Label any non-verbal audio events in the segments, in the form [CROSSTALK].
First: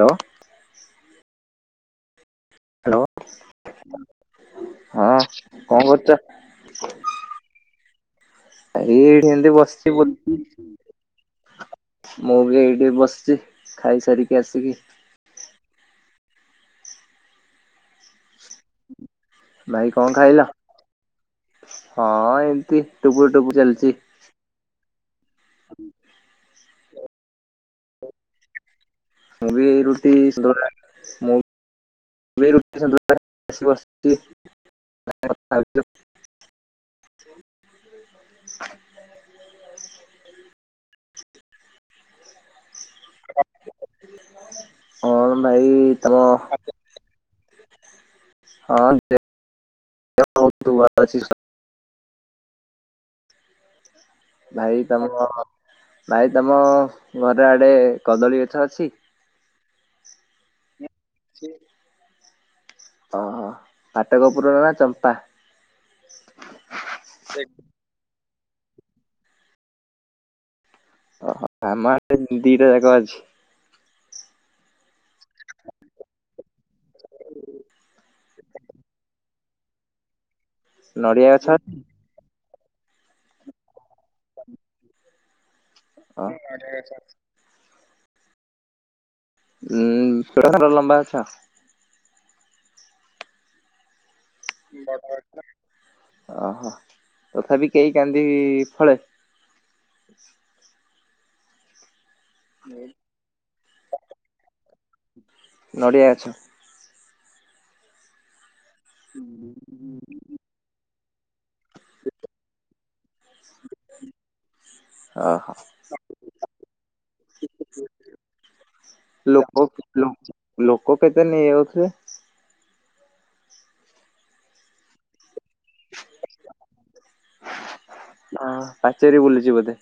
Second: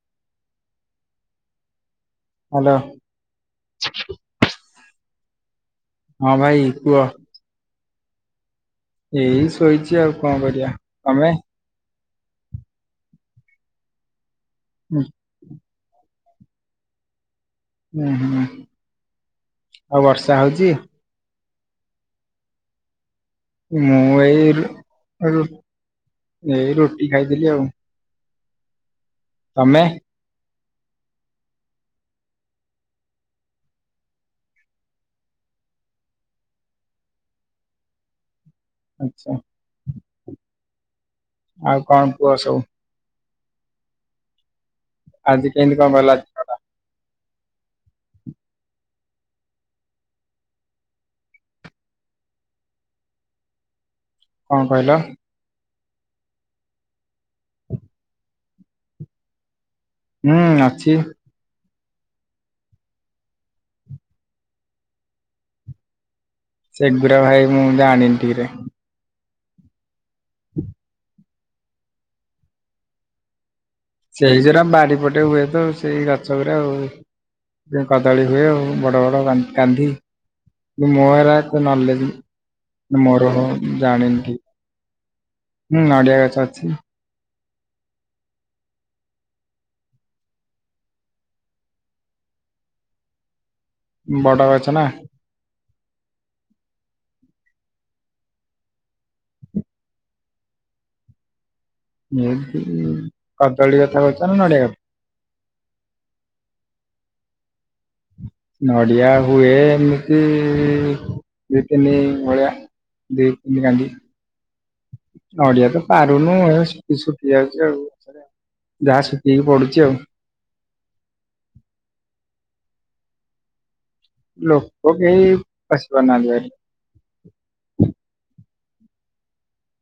Hello. Hello. ହଁ। କଣ କରୁଛ? ହଁ ଭାଇ କୁହ। ଏଇ ଏଇଠି ଏମତି ବସିଛି, ଶୋଇଛି ଆଉ କଣ କରିବା ତମେ? ବୁଲୁଛି। ମୁଁ ବି ଏଇଠି ବସିଛି ଖାଇସାରିକି ଆସିକି। ଉଁ, ହୁଁ ଭାଇ ଆଉ କଣ ବର୍ଷା ଖାଇଲ? ହଉଚି? ହଁ ଏମତି। ମୁଁ ଏଇ ରୁ ରୁ ଏଇ ରୁଟି ଖାଇଥିଲି ଆଉ। ମୁଁ ବି ତମେ ରୁଟି ସନ୍ତୁଳା ମୁଁ। ମୁଁ ବି ଏଇ ରୁଟି ସନ୍ତୁଳା ଆସି ବସଚି କଥା ହଉଚି ଆଉ। ଆଛା ଆଉ କଣ କୁହ ସବୁ। ମୋର ଆଜି ଭାଇ କେମିତି କଣ ଗଲା ଏଇଥର। ହଁ ଯେ [UNINTELLIGIBLE] କଣ ଭାଇ କହିଲ ତମର। ଭାଇ ତମ ଘରେ ଆଡେ କଦଳୀ ଗଛ ଅଛି। ହୁଁ ଅଛି। ଓହୋ ପାଟକପୁର ନା ଚମ୍ପା? ସେଗୁଡ଼ା ଭାଇ ମୁଁ ଜାଣିନି ଠିକରେ। ଓହୋ ଆମ ଆଡେ ଦିଟା ଯାକ ଅଛି। ସେଇ ଯୋଉଗୁରା ବାଡି ପଟେ ହୁଏ ତ ସେଇ ଗଛ ଗୁରା ଆଉ। ସେଇ କଦଳୀ ହୁଏ ଆଉ ବଡ ବଡ କାନ କାନ୍ଧି। କିନ୍ତୁ ମୋର ନଡିଆ ସେରା ଗଛ କୁ ନଲେଜ୍ ମୋର ହଉନ ଜାଣିନ ଠିକ୍ ହୁଁ ନଡ଼ିଆ ଗଛ ଅଛି। ହୁଁ ଛୋଟ ଛୋଟ ଲମ୍ବା ଗଛ। ବଡ ଗଛ ନା। ଓହୋ ତଥାପି କେଇ କାନ୍ଦି ଫଳେ? ଏମତି କଦଳୀ କଥା କଉଛ ନା ନଡ଼ିଆ। ନଡ଼ିଆ ଗଛ। ନଡିଆ ହୁଏ ଏମିତି। ଦି ତିନି ଭଳିଆ ଦି ତିନି କାନ୍ଦି। ଓହୋ ନଡିଆ ତ ପାରୁନୁ ହେ ସୁକି ସୁକି ଯାଉଛି ଆଉ ସେରା। ଲୋକ ଲୋକ୍ ଲୋକେ କେତେ ନେଇଯାଉଥିବେ। ଲୋକ କେହି ପସି ପରୁନାହାନ୍ତି ଭାରି। ଅଁ ପାଚେରୀ ବୁଲିଛି ବୋଧେ।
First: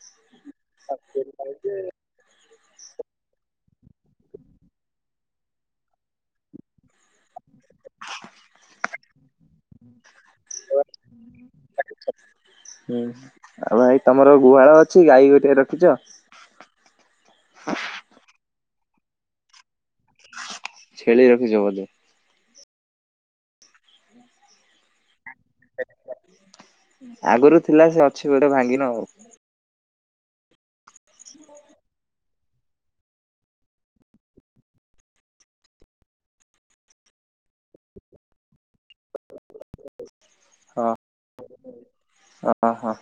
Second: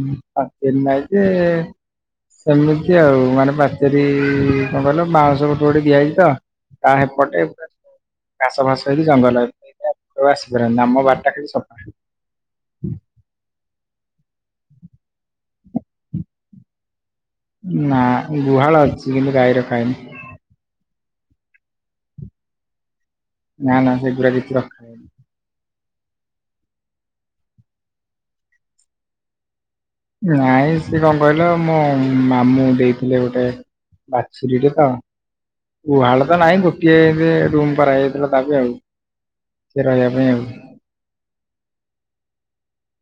ଉଁ ପାଚେରୀ ନାଇ ଯେ। ସେମିତି ଆଉ ମାନେ ପାଚେରୀ-ଇ-ଇ-ଇ-ଇ କଣ କହିଲ ବାଉଁସ ଗୋଟେ ଗୋଟେ ଦିଆ ହେଇଛି ତ। ତା ସେପଟେ ଘାସ ଫାସ ହେଇକି ଜଙ୍ଗଲ। ଆଉ ଆସି ପରନ୍ତିନି। ଆମ ବାଡିଟା ଖାଲି ସଫା। ହୁଁ ଆଉ ଭାଇ ତମର ଗୁହାଳ ଅଛି। ଗାଈ ଗୋଟିଏ ରଖିଛ। ନା ଗୁହାଳ ଅଛି କିନ୍ତୁ ଗାଈ ରଖାହେଇନି। ଛେଳି ରଖିଛ ବୋଧେ? ନା ନା ସେଗୁଡା କିଛି ରଖା ଆଗରୁ ଥିଲା ସେ ଅଛି ଗୋଟେ ଭାଙ୍ଗିନ ଆଉ। ନାଇଁ ସିଏ କଣ କହିଲ ମୋ ମାମୁଁ ଦେଇଥିଲେ ଗୋଟେ ବାଛୁରୀଟେ ତ, ଗୁହାଳ ତ ନାହିଁ ଗୋଟିଏ-ଏ-ଏ ଯେ ରୁମ କରାଯାଇଥିଲା ତା ପାଇଁ ଆଉ। ସେ ରହିବା ପାଇଁ ଆଉ। ହଁ, ଅ ହଁ।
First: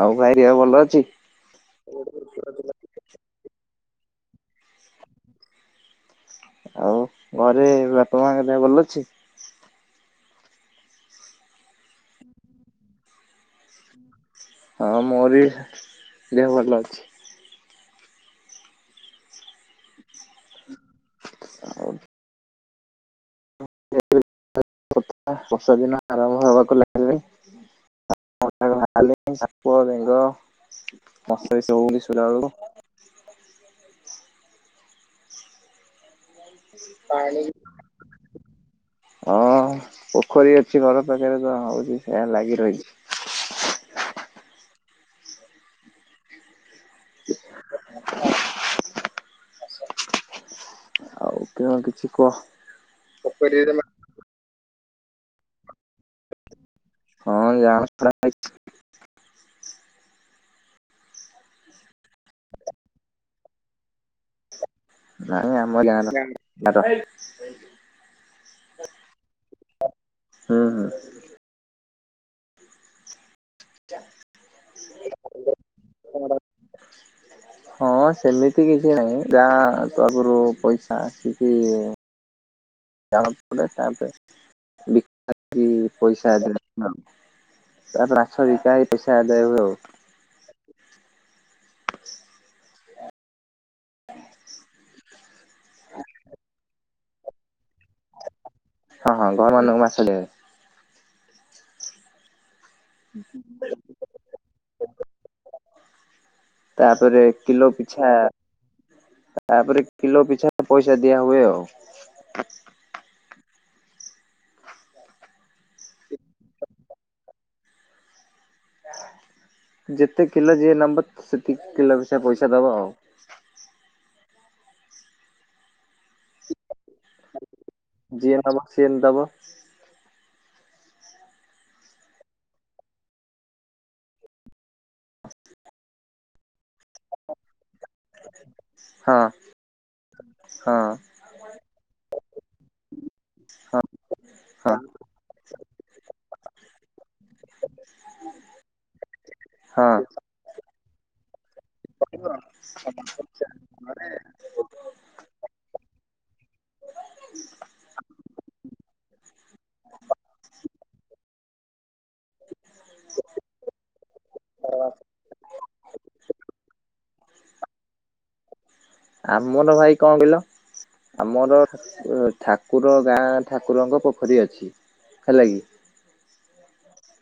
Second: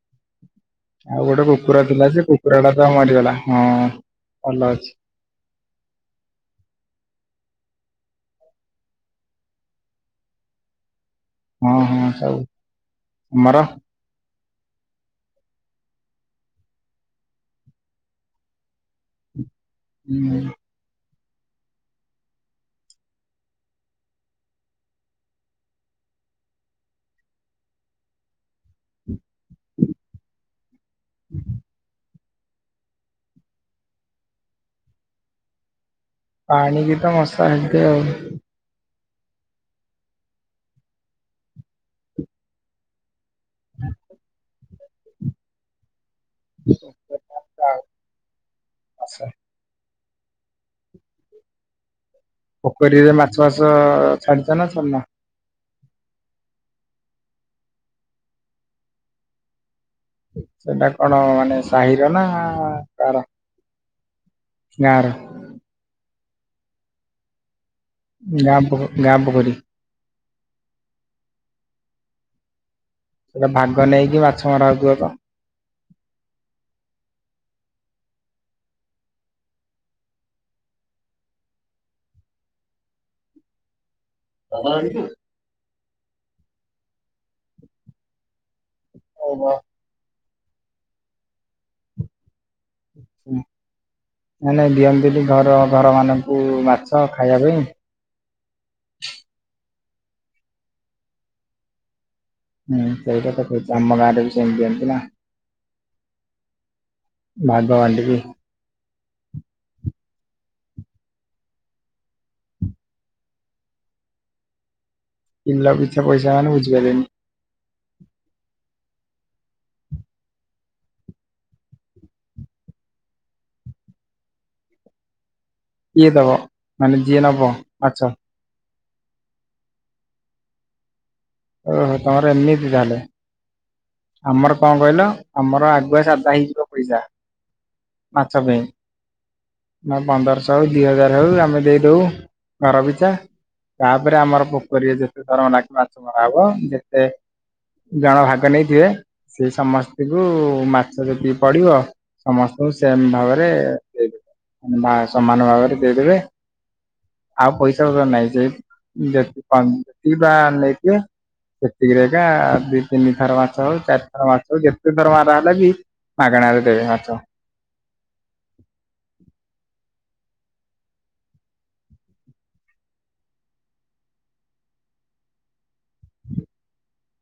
ଆଉ ଭାଇ ଦେହ ଭଲ ଅଛି ଆଉ ଗୋଟେ କୁକୁର ଥିଲା ଯେ କୁକୁର ଟା ତ ମରିଗଲା ହଁ। ଭଲ ଅଛି, ଆଉ ଘରେ ବାପା ମା ଙ୍କ ଦେହ ଭଲ ଅଛି? ହଁ ହଁ ସବୁ। ତମର? ହଁ ମୋର ବି ଦେହ ଭଲ ଅଛି। ହୁଁ, ଆଉ [INAUDIBLE] ବର୍ଷା ଦିନ ଆରମ୍ଭ ହବାକୁ ଲାଗିଲାଣି। ପଦାକୁ ବାହାରିଲେଣି ସାପ ଆଉ ବେଙ୍ଗ [INAUDIBLE] ବେଳକୁ, ପାଣି କି ତ ମସା ହେବେ ଆଉ। ହଁ ପୋଖରୀ ଅଛି ଘର ପାଖରେ ତ ହଉଛି ସେ ଲାଗି ରହିଛି ହୁଁ ଆଛା ଆଉ କେଅ କିଛି କୁହ ପୋଖରୀରେ ମାଛ ଚାଷ-ଅ-ଅ-ଅ ଛାଡିଛ ନା ଛାଡିନ? ହଁ [INAUDIBLE] ଛଡାଯାଇଛି। ସେଇଟା କଣ ମାନେ ସାହିର ନା-ଆ-ଆ-ଆ କାହାର? ନାଁ ଆମ ଗାଁ ର ନାଟ। ଗାଁ ପୋଖ ଗାଁ ପୋଖରୀ? ହୁଁ ହୁ। ସେଟା ଭାଗ ନେଇକି ମାଛ ମରା ହେଉଥିବତ? ହଁ ସେମିତି କିଛି ନାହିଁ ଯା ଆଗରୁ ପଇସା ଆସିକି, [INAUDIBLE] ବିକା [INAUDIBLE] ହେଇକି ପଇସା ଆଦାୟ [INAUDIBLE] ତାପରେ ମାଛ ବିକା ହେଇ ପଇସା ଆଦୟ ହୁଏ ଆଉ। ନା ନାଇଁ ଦିଅନ୍ତି ଘର ଘର ମାନଙ୍କୁ ମାଛ ତ ଖାଇବା ପାଇଁ। ହଁ ହଁ ଘରମାନଙ୍କୁ ମାଛ ଦିଅନ୍ତି। ହୁଁ ସେଇଟା ତ ଠିକ। ଆମ ଗାଁରେ ବି ସେମିତି ଦିଅନ୍ତି ନା। ତାପରେ କିଲୋ ଭାଗ ପିଛା ବାଣ୍ଟିକି। ତାପରେ କିଲୋ ପିଛା ପଇସା ଦିଆ ହୁଏ ଆଉ। କିଲୋ ପିଛା ପଇସା ମାନେ ବୁଝି ପାରିଲିନି। ହ ଯେତେ କିଲୋ ଯିଏ ନେବ ସେତିକି କିଲୋ ର ପଇସା ସେ ଦବ। ଇଏ ଦେବ ମାନେ ଜିଏ ନବ ଆଛା। ଯିଏ ନବ ସିଏ ଦବ। ଓହୋ ତମର ଏମିତି ତାହେଲେ? ଆମର କଣ କହିଲ ଆମର ଆଗୁଆ ସା ଆଦାୟ ହେଇଯିବ ପଇସା। ମାଛ ପାଇଁ। ହଁ ନା ପନ୍ଦରଶହ ହଉ ହଁ ଦି ହଜାର ହଉ ଆମେ ଦେଇଦଉ ଘର ପିଛା। ହଁ ତାପରେ ଆମର ହଁ ପୋଖରୀରେ ଯେତେ ଥର ମାଛ ମାଛ ମରା ହବ ଯେ ଯେ ଜଣ ଭାଗ ନେଇଯିବେ ସେ ହଁ। ସମସ୍ତିଙ୍କୁ ମାଛ ଯଦି ପଡିବ ସମସ୍ତଙ୍କୁ ସେମ ଭାବରେ ଦେଇଦେବେ। ମା ସମାନ ଭାବରେ ଦେଇଦେବେ। ଆଉ ପଇସା ପତର ନାଇଁ ଯେ [UNINTELLIGIBLE] ଯିବା ସେତିକିରେ ଯା ଦି ତିନି ଥର ବା ଚାରି ଥର ମାଛ ଯେତେଥର ମାରା ହେଲେବି ମାଗାଣାରେ ଦେବେ। ମାଛ। ଆମର ଭାଇ କଣ କହିଲ? ଆମର ଉଁ ଠାକୁର ଗାଁ ଠାକୁରଙ୍କ ପୋଖରୀ ଅଛି। ହେଲା କି?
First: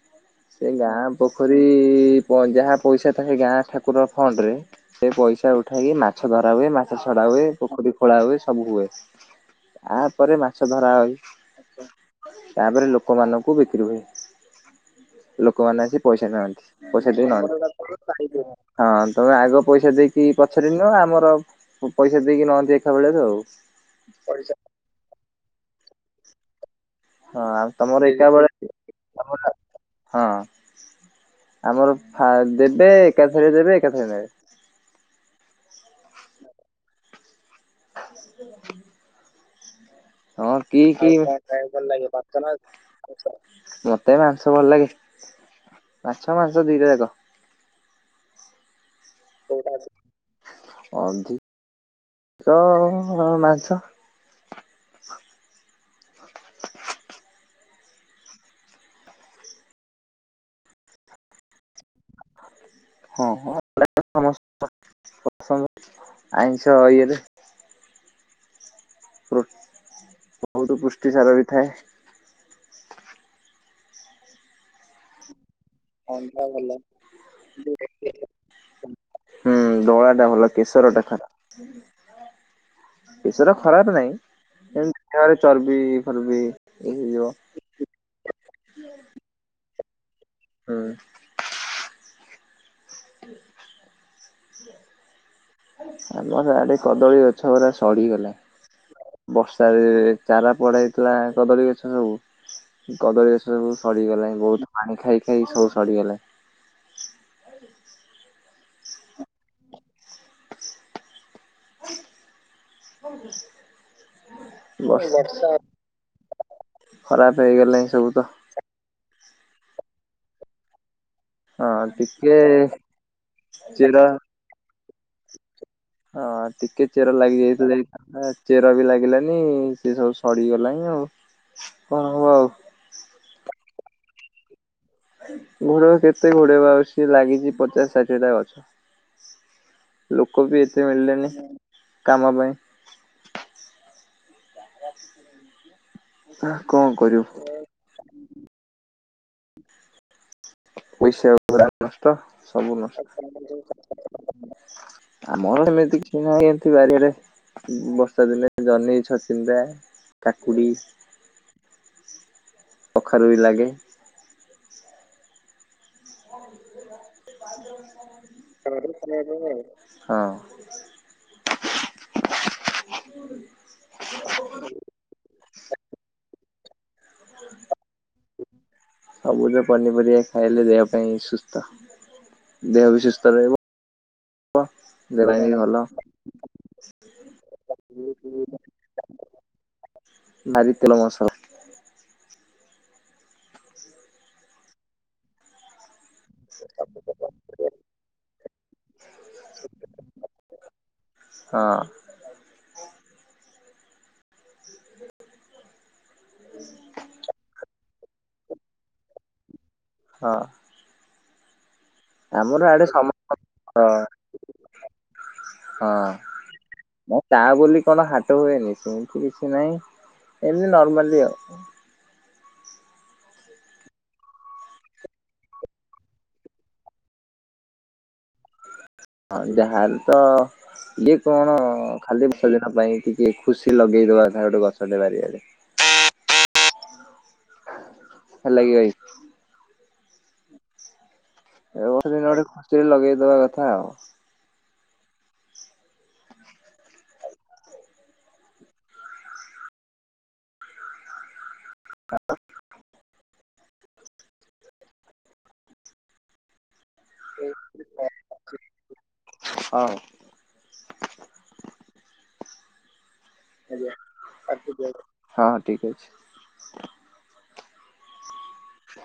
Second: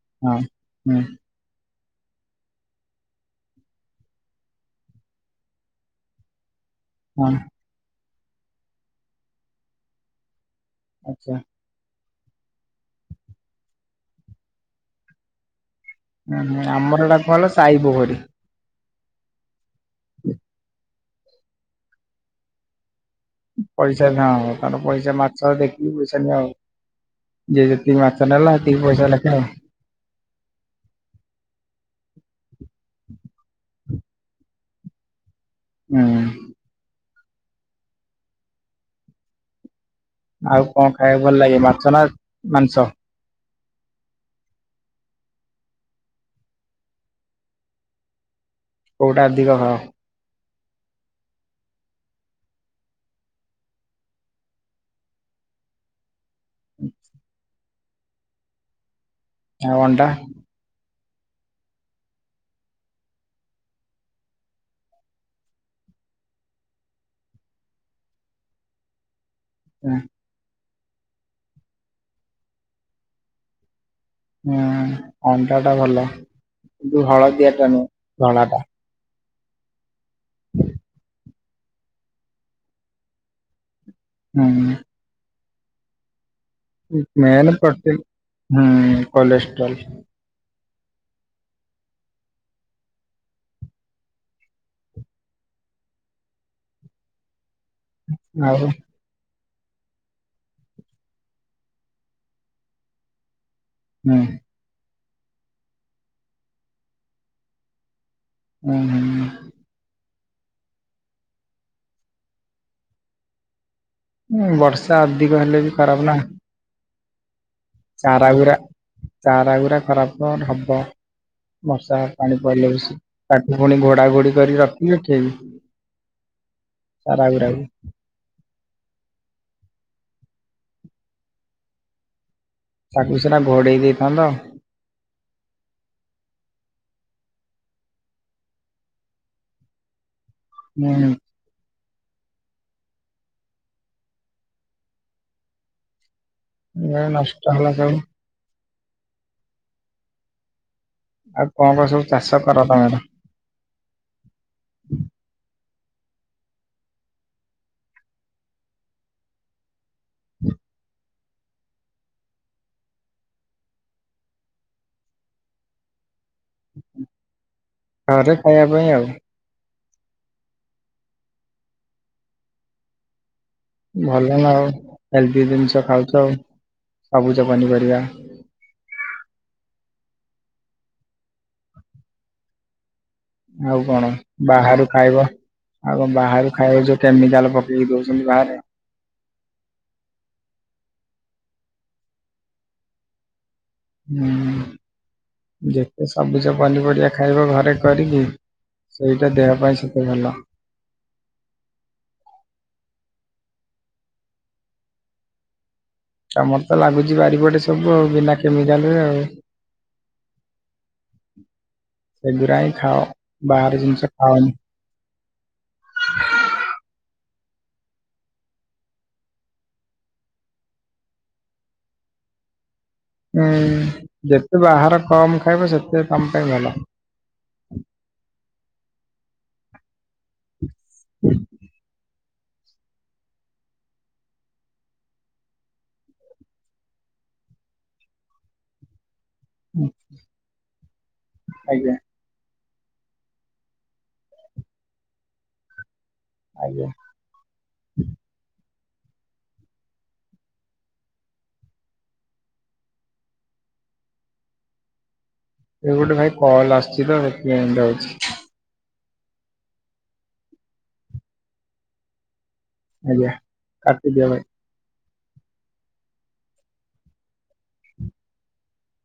ହଁ ସେ ହୁଁ ଗାଁ ପୋଖରୀ ଯି [UNINTELLIGIBLE] ଯାହା ପଇସା ଥାଏ ଗାଁ ଠାକୁର ଫଣ୍ଡରେ ସେ ପଇସା ଉଠାଇକି ମାଛ ଧରା ହୁଏ ମା ମାଛ ଛଡା ହଁ ହୁଏ ପୋଖରୀ ଖୋଳା ହୁଏ ସବୁ ହୁଏ। ତାପରେ ମା ମାଛ ଧରା ଆଚ୍ଛା ହୁଏ ତାପରେ ଲୋକମାନଙ୍କୁ ବିକ୍ରି ହୁଏ। ଲୋକମାନେ ଆସି ପଇସା ହୁଁ ଖାଆନ୍ତି ଆମର ପଇସା ଏଟା ଦେଇ କଣ ସାଇ ପୋଖରୀ ନାହାନ୍ତି। ହଁ ତମେ ଆଗ ପଇସା ଦେଇକି ପଛରେ ନିଅ ଆମର ପଇସା ଦେଇକି ନାହାନ୍ତି। ପଇସା କାଁ ହବ [UNINTELLIGIBLE] ପଇସା ମାଛ ଦେଖିକି ପଇସା ନିଅ ଆଉ। ହଁ ଆଉ ଯେ ଯେତିକି ତମର ଏକା ମାଛ ବେଳେ ନେଲା ହେତିିକି ପଇସା ଲେଖା ଆଉ। ହଁ ଆମର ଫା ଦେବେ ଏକାଥରେ ଦେବେ ରେ ହୁଁ। [INAUDIBLE] ହଁ ଆଉ କି କଣ କି [UNINTELLIGIBLE] ଖାଇବାକୁ ଭଲ ଲାଗେ ମତେ ମାଛ ନା ମାଂସ ମାଂସ ଭଲ ଲାଗେ। ମାଛ ମାଂସ ଦିଟା ଯାକ। କଉଟା ଅଧିକ ଖାଅ? ଅଧି କ ମାଛ। ଆଉ ଅଣ୍ଡା? ହଁ ହଁ। [UNINTELLIGIBLE] ପସନ୍ଦ ଆଇଁସ ଇଏରେ। ପ୍ରୋ ହୁଁ। ବହୁତ ପୁଷ୍ଟିସାର ବି ଥାଏ। ହୁଁ ଅଣ୍ଡାଟା ଭଲ କିନ୍ତୁ ହଳଦିଆଟା ନୁଁ ଧଳାଟା। ହୁଁ ଧଳା ଟା ଭଲ କେଶର ଟା ଖରାପ କେଶର ଖରାପ ନାହିଁ ଏମତି ଦିହରେ ଚର୍ବି ଫର୍ବି ଇଏ ହେଇଯିବ। ମେନ ପ୍ରୋଟିନ ହୁଁ କଲେଷ୍ଟ୍ରୋଲ ହୁଁ। ଆମ ଏଡ଼େ କଦଳୀ ଅ ଛ ଗୁରା ସଢିଗଲା। ଆଉ ବର୍ଷରେ ଚାରା ପଡା ହେଇଥିଲା କଦଳୀ ଗଛ ସବୁ କଦଳୀ ଗଛ ସବୁ ହୁଁ ସଡିଗଲାଣି ବହୁତ ପାଣି ଖାଇ ଖାଇ ସବୁ ସଡିଗଲା। ହୁଁ ହୁଁ। [UNINTELLIGIBLE] ହୁଁ ବର୍ଷା ଅଧିକ ହେଲେ ବି ଖରାପ ନା। ଖରାପ ହେଇଗଲାଣି ସବୁ ତ। ଚାରା ଗୁରା ଚାରା ଗୁଡ଼ା ଖରାପ [UNINTELLIGIBLE] ହବ। ହଁ ବର୍ଷା ଟିକେ ପାଣି ପଡିଲେ ବେଶୀ ତାକୁ ପୁଣି ଚେର ଘୋଡା ଘୋଡି କରି ରଖିଲେ ଠିକି। ହଁ ଟିକେ ଚେର ଲାଗି ଯାଇଥିଲେ ହେଇଥାନ୍ତା ଚେର ବି ଲାଗିଲାନି ସେ ସବୁ ସଢ଼ି ଗଲାଣି ଆଉ କଣ ହବ ଆଉ? ତାକୁ ସିନା ଘୋଡେଇ ଦେଇଥାନ୍ତ। ଘୋଡେଇବୁ କେତେ ଘୋଡେଇବ ଆଉ ସିଏ ଲାଗିଛି ପଚାଶ ଷାଠିଏଟା ଗଛ। ଲୋକ ବି ଏତେ ହୁଁ ମିଳିଲେନି କାମ ପାଇଁ। ଆ କଣ ଏ ନଷ୍ଟ କରିବୁ? ହେଲା ସବୁ ପଇସା ଆଉ ପୁରା କଣ କଣ ସବୁ ନଷ୍ଟ ଚାଷ କର ସବୁ ତମର? ନଷ। ଆମର ସେମି କିଛି ନହେଲେ ସେମିତି ବାରିରେ ଉଁ ବର୍ଷା ଦିନେ ଜହ୍ନି ଛଚିନ୍ଦ୍ରା। କାକୁଡ଼ି କଖାରୁ ବି ଲାଗେ। ଘରେ ଖାଇବା ପାଇଁ ଆଉ। ହଁ। ଭଲ ନା ଆଉ ହେଲ୍ଦି ଜିନିଷ ଖାଉଛ। ସବୁଜ ପନିପରିବା। ସବୁଜ ପନିପରିବା ଖାଇଲେ ଦେହ ପାଇଁ ସୁସ୍ଥ ଦେହ ବି ସୁ ଆଉ କଣ ବାହାରୁ ଖାଇବ ପାଇଁ ବି ଭଲ ଆଉ କଣ ବାହାରୁ ଖାଇବ ଯୋଉ କେମିକାଲ ପ ଦେଇଦଉଛନ୍ତି ବାହାରେ। ନାରି ତେଲ ମସଲା। ହୁଁ ଯେତେ ସବୁଜ ପନିପରିବା ଖାଇବ ଘରେ କରିକି। ସେଇଟା ଦେହ ପାଇଁ ସେତେ ଭଲ। ହଁ ଆମର ତ ଲାଗୁଛି ବାରିପଟେ ସବୁ ଆଉ ବିନା କେମିକାଲ ରେ ଆଉ। ହଁ। ସେଗୁରା ଆମର ହିଁ ଆଡେ ଖାଅ ସମସ୍ତ ବାହାର ହଁ ଜିନିଷ ଖାଅନି। ହଁ। ତା ବୋଲି କଣ ହାଟ ହୁଏନି ସେମିତି କିଛି ନାହିଁ ଏମିତି ନର୍ମାଲି ଆଉ। ହୁଁ ଯେତେ ବାହାର କମ ଖାଇବ ସେତେ ତମ ପାଇଁ ଭଲ। ହଁ ଯାହା ହେଲେ ତ ଇଏ କଣ ଖାଲି ଶିତ ଦିନ ପାଇଁ ଟିକେ ଖୁସି ଲଗେଇଦବା କଥା ଗୋଟେ ଗଛଟେ ବାରିଆଡ଼େ। ହେଲା କି ଭାଇ। ଏ ଆଜ୍ଞା ଗଛ [UNINTELLIGIBLE] ଟା ଗୋଟେ ଖୁସିରେ ଲଗେଇଦବା କଥା ଆଉ। ଆଜ୍ଞା। ଆଉ। ଏ ଗୋଟେ ଭାଇ କଲ ଆସୁଛି ତ ସେଥିପାଇଁ ଏମିତିଆ ହଉଛି। ହଉ। ଆଜ୍ଞା କାଟି ଦିଅ ଭାଇ। ହଁ ଠିକ ଅଛି। ହ।